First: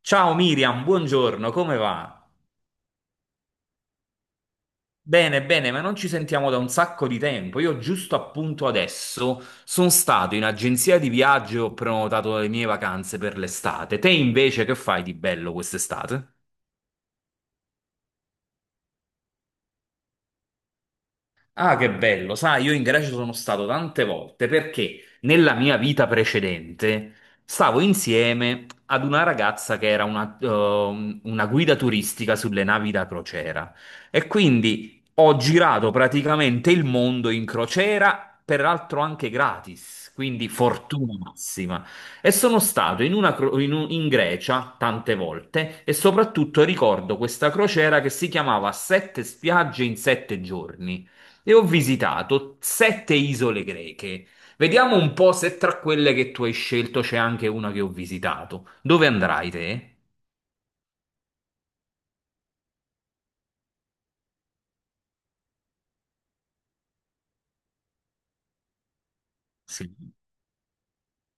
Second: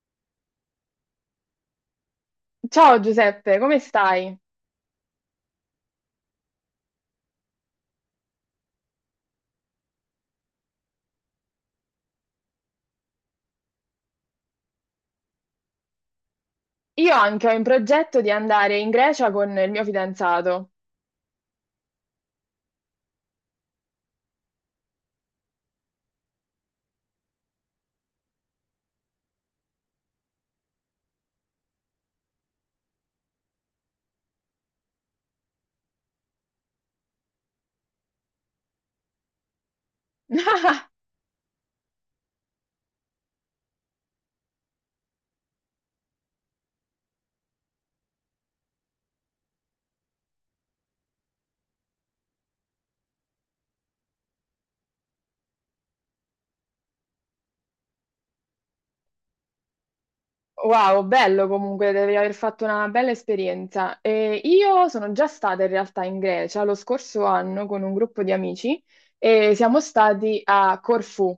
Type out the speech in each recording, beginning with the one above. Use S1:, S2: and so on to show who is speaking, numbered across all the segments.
S1: Ciao Miriam, buongiorno, come va?
S2: Ciao Giuseppe, come stai?
S1: Bene, bene, ma non ci sentiamo da un sacco di tempo. Io giusto appunto adesso sono stato in agenzia di viaggio e ho prenotato le mie vacanze per l'estate. Te invece che fai di bello quest'estate?
S2: Io anche ho in progetto di andare in Grecia con il mio fidanzato.
S1: Ah, che bello, sai, io in Grecia sono stato tante volte perché nella mia vita precedente stavo insieme ad una ragazza che era una guida turistica sulle navi da crociera e quindi ho girato praticamente il mondo in crociera, peraltro anche gratis, quindi fortuna massima. E sono stato in, una cro- in un- in Grecia tante volte e soprattutto ricordo questa crociera che si chiamava Sette spiagge in sette giorni. E ho visitato sette isole greche. Vediamo un po' se tra quelle che tu hai scelto c'è anche una che ho visitato. Dove andrai te?
S2: Wow, bello comunque, devi aver fatto una bella esperienza. E io sono già stata in realtà in Grecia lo scorso anno con un gruppo di amici e siamo
S1: Sì.
S2: stati a Corfù.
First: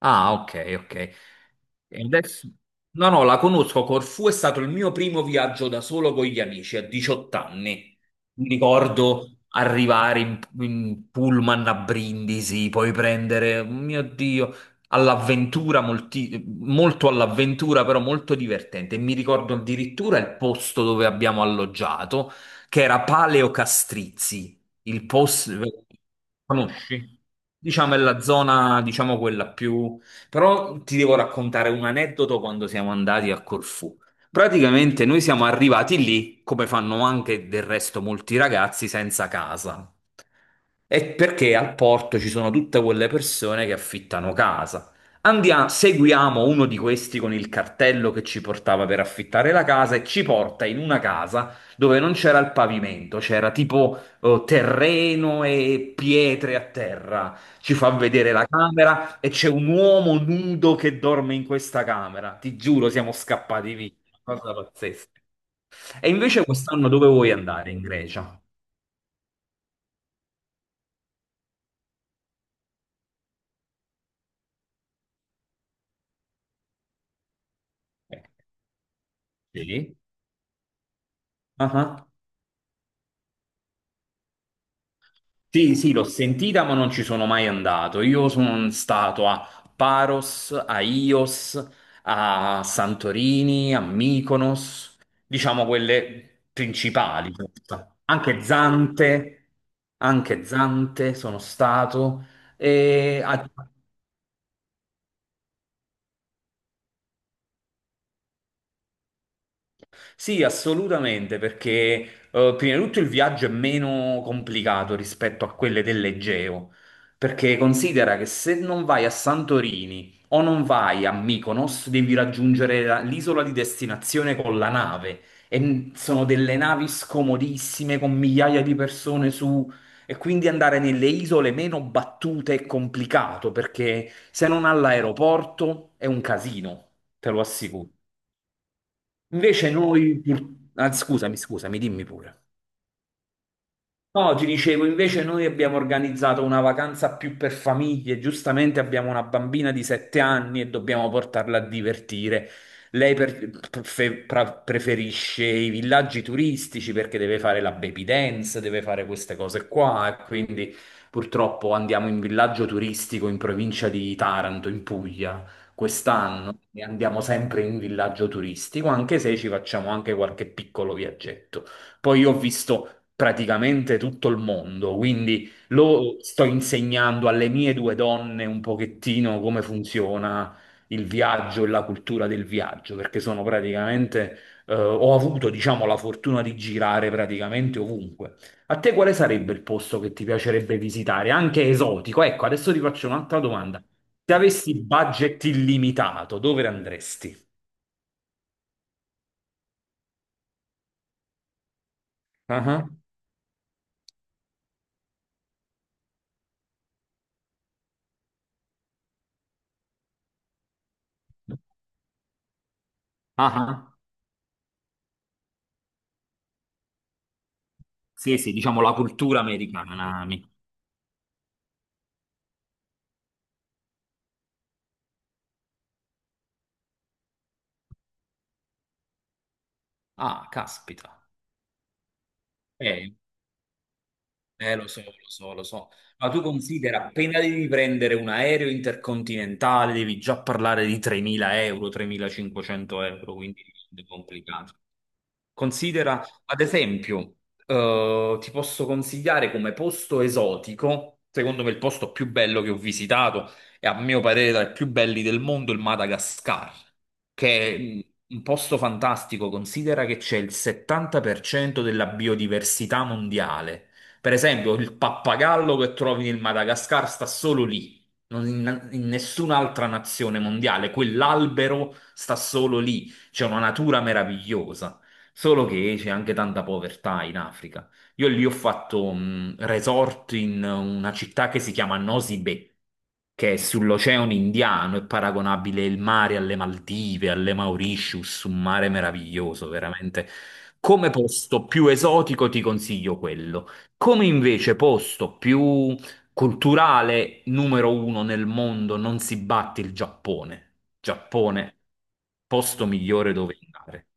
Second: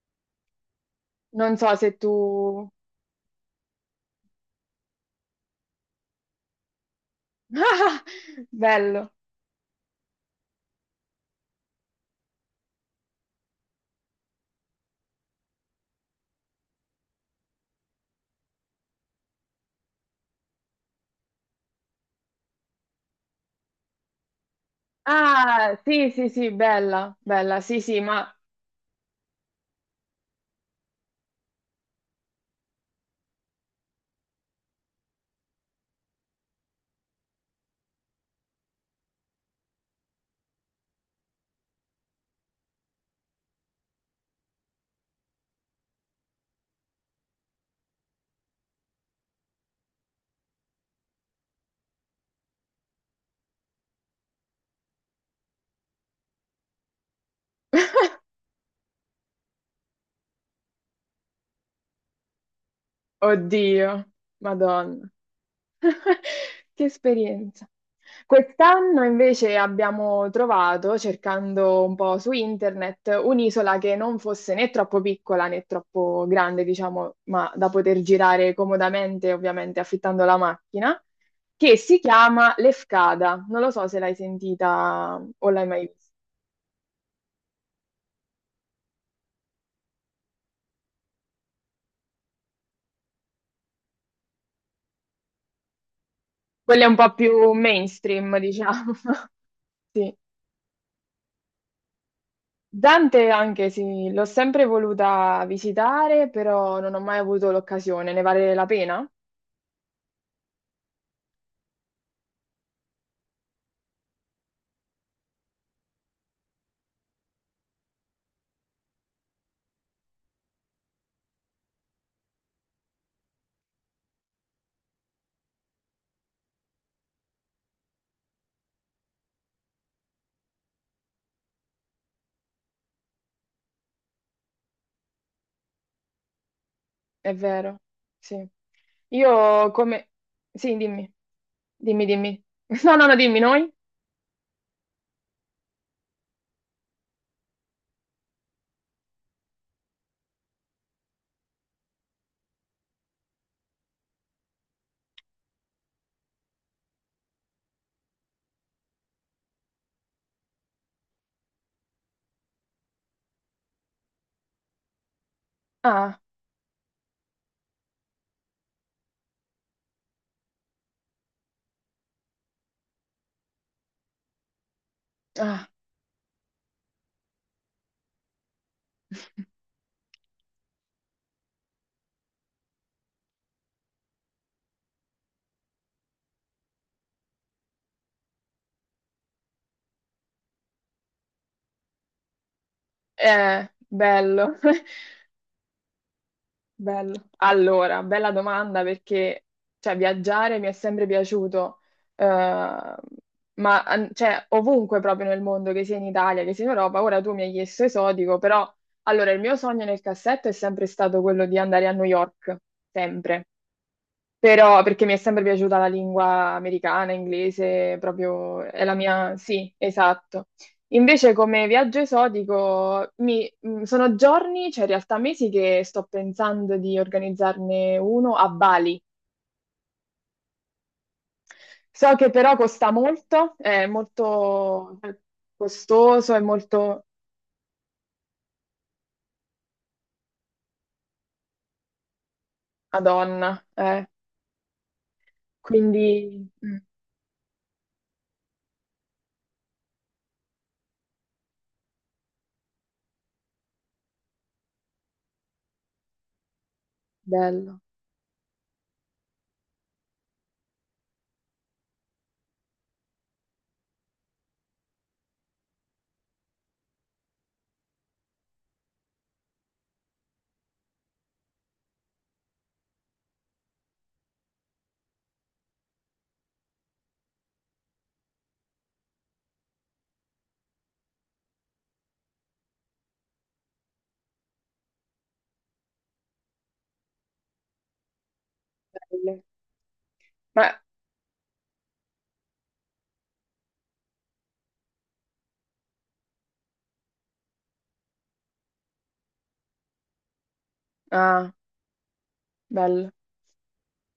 S1: Ah, ok, ok.
S2: Non so se
S1: E
S2: tu.
S1: adesso... No, no, la conosco. Corfù è stato il mio primo viaggio da solo con gli amici a 18 anni. Mi
S2: Bello.
S1: ricordo arrivare in pullman a Brindisi, poi prendere, mio Dio, all'avventura, molto all'avventura, però molto divertente. E mi ricordo addirittura il posto dove abbiamo alloggiato, che era Paleo Castrizzi, il posto.
S2: Ah, sì, sì, sì, bella,
S1: Conosci?
S2: bella, sì,
S1: Diciamo è
S2: sì,
S1: la
S2: ma.
S1: zona, diciamo quella più però ti devo raccontare un aneddoto quando siamo andati a Corfù. Praticamente noi siamo arrivati lì, come fanno anche del resto molti ragazzi, senza casa. E perché al porto ci sono tutte quelle persone che affittano casa. Andiamo, seguiamo uno di questi con il cartello che ci portava per affittare la casa e ci porta in una casa dove non c'era il pavimento, c'era tipo terreno e pietre a terra. Ci fa vedere la camera e c'è un uomo nudo che dorme in questa camera. Ti giuro, siamo scappati via.
S2: Oddio,
S1: Una cosa
S2: Madonna.
S1: pazzesca. E invece
S2: Che
S1: quest'anno dove vuoi
S2: esperienza.
S1: andare? In Grecia?
S2: Quest'anno invece abbiamo trovato, cercando un po' su internet, un'isola che non fosse né troppo piccola né troppo grande, diciamo, ma da poter
S1: Eh,
S2: girare comodamente, ovviamente
S1: Sì.
S2: affittando la macchina, che si
S1: Ah,
S2: chiama Lefkada. Non lo so se l'hai sentita o l'hai
S1: Sì,
S2: mai
S1: sì,
S2: vista.
S1: l'ho sentita, ma non ci sono mai andato. Io sono stato a Paros, a Ios, a Santorini, a Mykonos, diciamo quelle
S2: Quella è un po'
S1: principali.
S2: più mainstream,
S1: Anche
S2: diciamo.
S1: Zante,
S2: Sì.
S1: anche Zante sono stato. E
S2: Dante
S1: a-
S2: anche sì, l'ho sempre voluta visitare, però non ho mai avuto l'occasione. Ne vale la pena?
S1: Sì, assolutamente, perché prima di tutto il viaggio è meno complicato rispetto a quelle dell'Egeo, perché considera che se non vai a Santorini o non vai a Mykonos, devi raggiungere l'isola di destinazione con la nave sono delle navi scomodissime con migliaia di persone su e quindi andare nelle isole meno battute è complicato, perché se non all'aeroporto è un casino, te
S2: È
S1: lo
S2: vero,
S1: assicuro.
S2: sì. Io
S1: Invece
S2: come.
S1: noi, pur-
S2: Sì,
S1: ah,
S2: dimmi,
S1: scusami, scusami, dimmi
S2: dimmi, dimmi.
S1: pure.
S2: No, no, no, dimmi noi.
S1: No, ti dicevo, invece noi abbiamo organizzato una vacanza più per famiglie, giustamente abbiamo una bambina di 7 anni e dobbiamo portarla a divertire. Lei preferisce i villaggi turistici perché deve fare la baby dance, deve fare queste cose qua e quindi purtroppo andiamo in villaggio turistico in provincia di Taranto, in Puglia,
S2: Ah,
S1: quest'anno e andiamo sempre in villaggio turistico, anche se ci facciamo anche qualche piccolo viaggetto. Poi io ho visto praticamente tutto il mondo, quindi
S2: ah.
S1: lo sto insegnando alle mie due donne un pochettino come funziona il viaggio e la cultura del viaggio, perché sono praticamente, ho avuto, diciamo, la fortuna di girare praticamente ovunque. A te quale sarebbe il posto che ti piacerebbe visitare, anche esotico? Ecco, adesso ti faccio un'altra domanda. Se
S2: Bello.
S1: avessi budget illimitato, dove
S2: Bello.
S1: andresti?
S2: Allora, bella domanda perché cioè, viaggiare mi è sempre piaciuto,
S1: Ah ah.
S2: cioè, ovunque proprio nel mondo, che sia in Italia, che sia in Europa, ora tu mi hai chiesto esotico, però allora il mio sogno nel cassetto è sempre stato quello di andare a New York, sempre.
S1: Ah ah.
S2: Però perché mi è sempre piaciuta la lingua americana, inglese,
S1: Sì, sì,
S2: proprio
S1: diciamo
S2: è
S1: la
S2: la mia.
S1: cultura
S2: Sì,
S1: americana.
S2: esatto. Invece come viaggio esotico, sono giorni, cioè in realtà mesi che sto pensando di organizzarne uno a Bali.
S1: Ah, caspita.
S2: So che però costa
S1: Eh,
S2: molto, è
S1: Lo
S2: molto
S1: so, lo so, lo so. Ma
S2: costoso, è
S1: tu
S2: molto.
S1: considera, appena devi prendere un aereo intercontinentale, devi già parlare di 3.000 euro, 3.500 euro,
S2: Madonna,
S1: quindi è
S2: eh.
S1: complicato. Considera,
S2: Quindi...
S1: ad
S2: mm,
S1: esempio, ti posso consigliare come posto esotico, secondo me il posto più bello che ho visitato e a mio parere tra i più belli del mondo, il Madagascar, che
S2: Bello,
S1: è un posto fantastico. Considera che c'è il 70% della biodiversità mondiale. Per esempio, il pappagallo che trovi nel Madagascar sta solo lì, non in nessun'altra nazione mondiale. Quell'albero sta solo lì. C'è una natura meravigliosa. Solo che c'è anche tanta povertà in Africa. Io lì ho fatto un resort in una città che si chiama Nosy Be, che è sull'oceano Indiano, è paragonabile il mare alle Maldive, alle Mauritius, un mare
S2: bello.
S1: meraviglioso, veramente.
S2: Ma-
S1: Come posto più esotico ti consiglio quello. Come invece posto più culturale, numero uno nel mondo, non si batte il Giappone.
S2: ah,
S1: Giappone, posto
S2: bello.
S1: migliore dove andare.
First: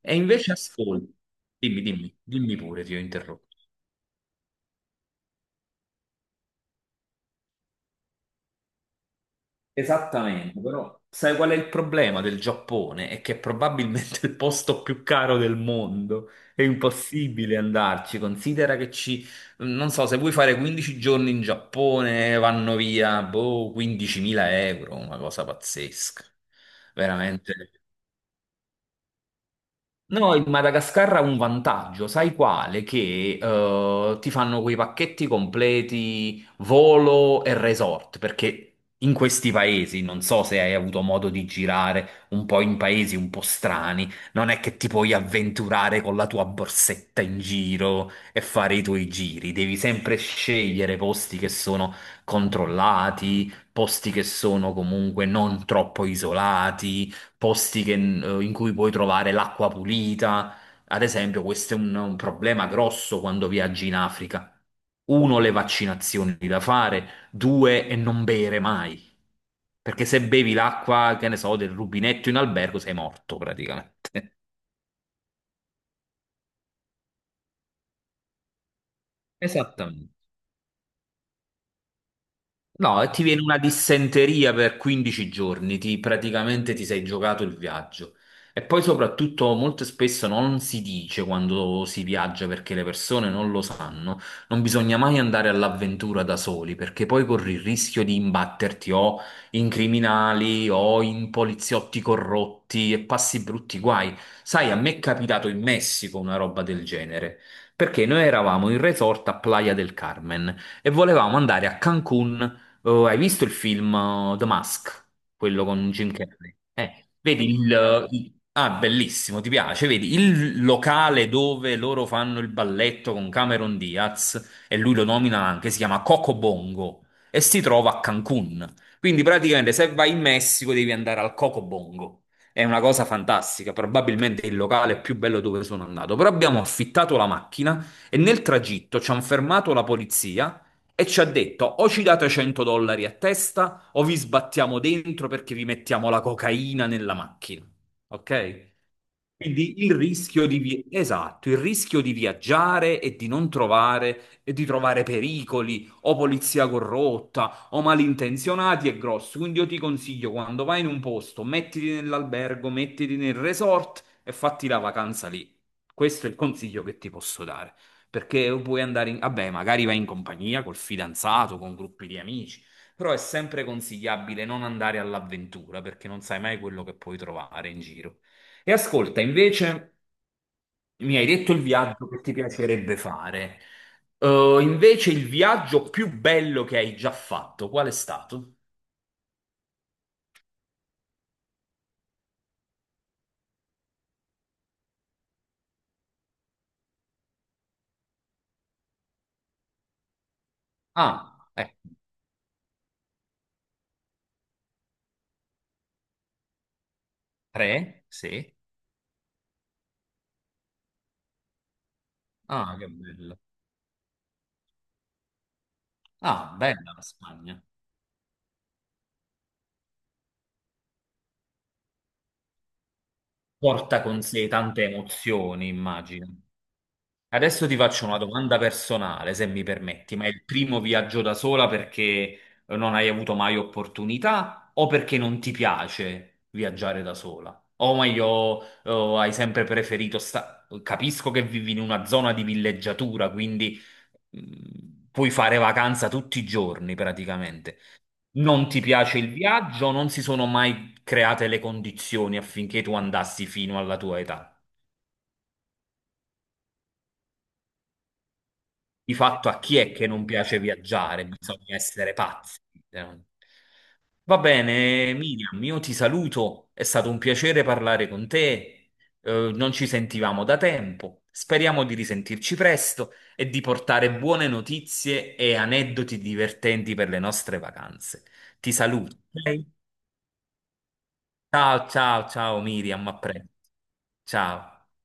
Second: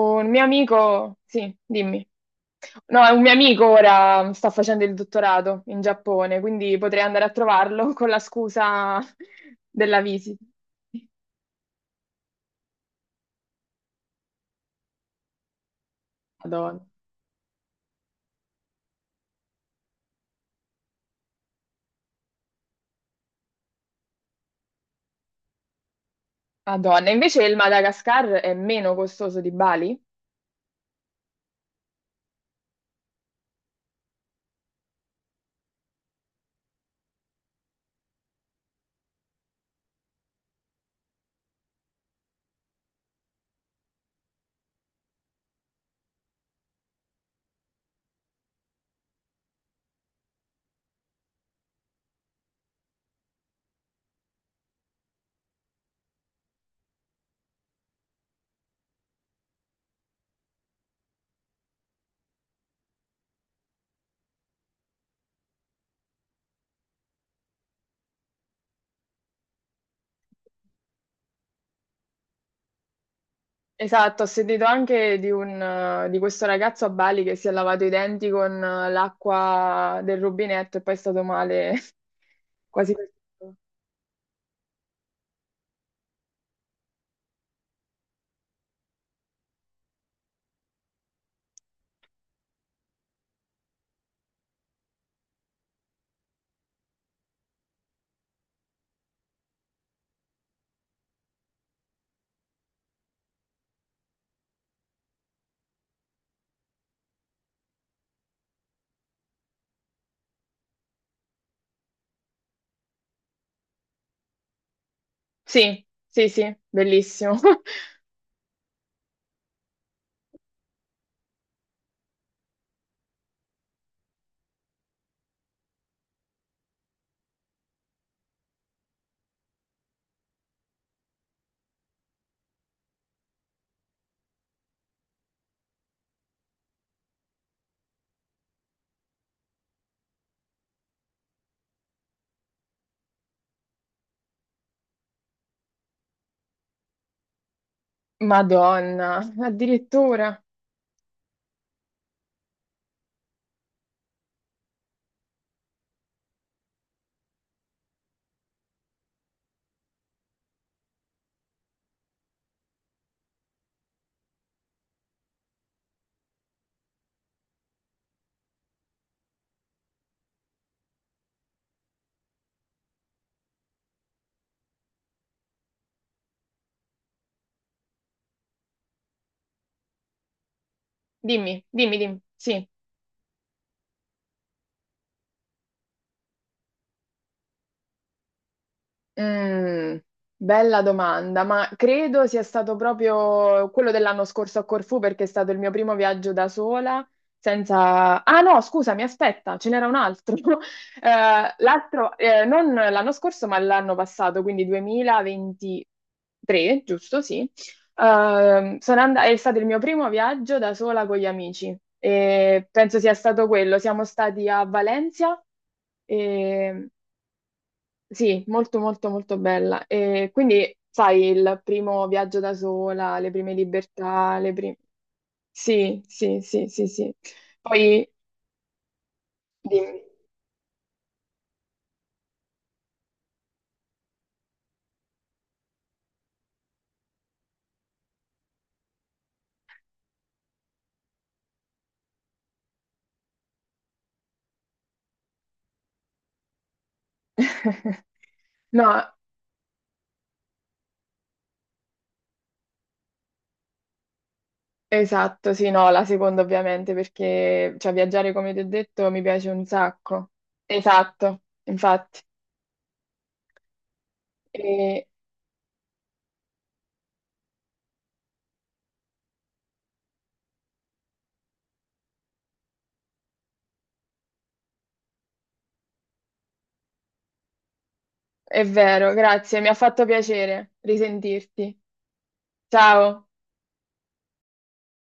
S1: E
S2: mio
S1: invece ascolta,
S2: amico. Sì,
S1: dimmi,
S2: dimmi.
S1: dimmi, dimmi pure, ti ho
S2: No, è un mio
S1: interrotto.
S2: amico ora sta facendo il dottorato in Giappone, quindi potrei andare a trovarlo con la scusa della visita.
S1: Esattamente, però sai qual è il problema del Giappone? È che è probabilmente il posto più caro del mondo. È
S2: Madonna.
S1: impossibile andarci. Considera che ci, non so, se vuoi fare 15 giorni in Giappone, vanno via, boh, 15.000 euro, una cosa pazzesca.
S2: Madonna. Invece
S1: Veramente.
S2: il Madagascar è meno costoso di Bali?
S1: No, il Madagascar ha un vantaggio, sai quale? Che ti fanno quei pacchetti completi volo e resort, perché in questi paesi, non so se hai avuto modo di girare un po' in paesi un po' strani, non è che ti puoi avventurare con la tua borsetta in giro e fare i tuoi giri, devi sempre scegliere posti che sono controllati, posti che sono comunque non troppo isolati posti in cui puoi trovare l'acqua pulita. Ad esempio, questo è un problema grosso quando viaggi in Africa. Uno, le vaccinazioni da fare, due, e non bere mai. Perché se bevi l'acqua, che ne so, del rubinetto in albergo, sei morto praticamente.
S2: Esatto, ho sentito anche di questo ragazzo a Bali che si è lavato i denti con l'acqua
S1: Esattamente.
S2: del rubinetto e poi è stato male quasi
S1: No, e
S2: per
S1: ti viene
S2: tutto.
S1: una dissenteria per 15 giorni, praticamente ti sei giocato il viaggio. E poi soprattutto molto spesso non si dice quando si viaggia perché le persone non lo sanno, non bisogna mai andare all'avventura da soli perché poi corri il rischio di imbatterti o in criminali o in poliziotti corrotti e passi brutti guai. Sai, a me è capitato in Messico una roba del genere, perché noi eravamo in resort a Playa del Carmen e volevamo andare a Cancun. Oh, hai visto il film The Mask? Quello
S2: Sì,
S1: con Jim
S2: sì, sì,
S1: Carrey?
S2: bellissimo.
S1: Ah, bellissimo, ti piace? Vedi, il locale dove loro fanno il balletto con Cameron Diaz, e lui lo nomina anche, si chiama Coco Bongo, e si trova a Cancun. Quindi praticamente se vai in Messico devi andare al Coco Bongo. È una cosa fantastica, probabilmente è il locale più bello dove sono andato. Però abbiamo affittato la macchina e nel tragitto ci hanno fermato la polizia e ci ha detto: o ci date 100 dollari a testa, o vi sbattiamo dentro perché vi mettiamo la cocaina nella macchina. Ok?
S2: Madonna,
S1: Quindi il
S2: addirittura.
S1: rischio di esatto, il rischio di viaggiare e di non trovare e di trovare pericoli o polizia corrotta o malintenzionati è grosso. Quindi io ti consiglio quando vai in un posto, mettiti nell'albergo, mettiti nel resort e fatti la vacanza lì. Questo è il consiglio che ti posso dare. Perché puoi andare in. Vabbè, magari vai in compagnia col fidanzato, con gruppi di amici, però è sempre consigliabile non andare all'avventura perché non sai mai quello che puoi trovare in giro. E ascolta, invece mi hai detto il
S2: Dimmi, dimmi,
S1: viaggio
S2: dimmi.
S1: che ti
S2: Sì.
S1: piacerebbe fare. Invece il viaggio più bello che hai già fatto, qual è stato?
S2: Mm, Bella domanda, ma credo sia stato proprio quello dell'anno scorso a Corfù perché è stato il mio primo viaggio da sola. Senza... Ah no, scusami, aspetta, ce n'era un altro.
S1: Ah,
S2: L'altro, non l'anno scorso, ma l'anno passato, quindi 2023, giusto? Sì.
S1: tre? Sì.
S2: È stato il mio primo viaggio da sola con gli amici e
S1: Ah, che
S2: penso sia
S1: bello.
S2: stato quello. Siamo stati a Valencia.
S1: Ah,
S2: E
S1: bella la Spagna.
S2: sì, molto molto molto bella. E quindi, sai, il primo viaggio da sola, le prime
S1: Porta con
S2: libertà,
S1: sé
S2: le prime.
S1: tante emozioni,
S2: Sì,
S1: immagino.
S2: sì, sì, sì, sì.
S1: Adesso ti faccio
S2: Poi,
S1: una domanda personale, se mi
S2: dimmi.
S1: permetti, ma è il primo viaggio da sola perché non hai avuto mai opportunità o perché non ti piace viaggiare da sola? O meglio, o hai sempre preferito sta. Capisco che vivi in una zona di villeggiatura, quindi puoi fare vacanza tutti i giorni praticamente. Non ti
S2: No,
S1: piace il viaggio, non si sono mai create le condizioni affinché tu andassi fino alla tua età.
S2: esatto, sì, no, la seconda ovviamente, perché cioè, viaggiare, come ti ho detto,
S1: Di
S2: mi piace
S1: fatto a
S2: un
S1: chi è che non
S2: sacco.
S1: piace viaggiare?
S2: Esatto,
S1: Bisogna essere
S2: infatti.
S1: pazzi. Eh. Va
S2: E-
S1: bene, Miriam, io ti saluto. È stato un piacere parlare con te. Non ci sentivamo da tempo. Speriamo di risentirci presto e di portare buone notizie e aneddoti divertenti per le nostre vacanze.
S2: è
S1: Ti
S2: vero,
S1: saluto.
S2: grazie,
S1: ok?
S2: mi ha fatto piacere risentirti.
S1: Ciao, ciao, ciao Miriam, a
S2: Ciao.
S1: presto. Ciao.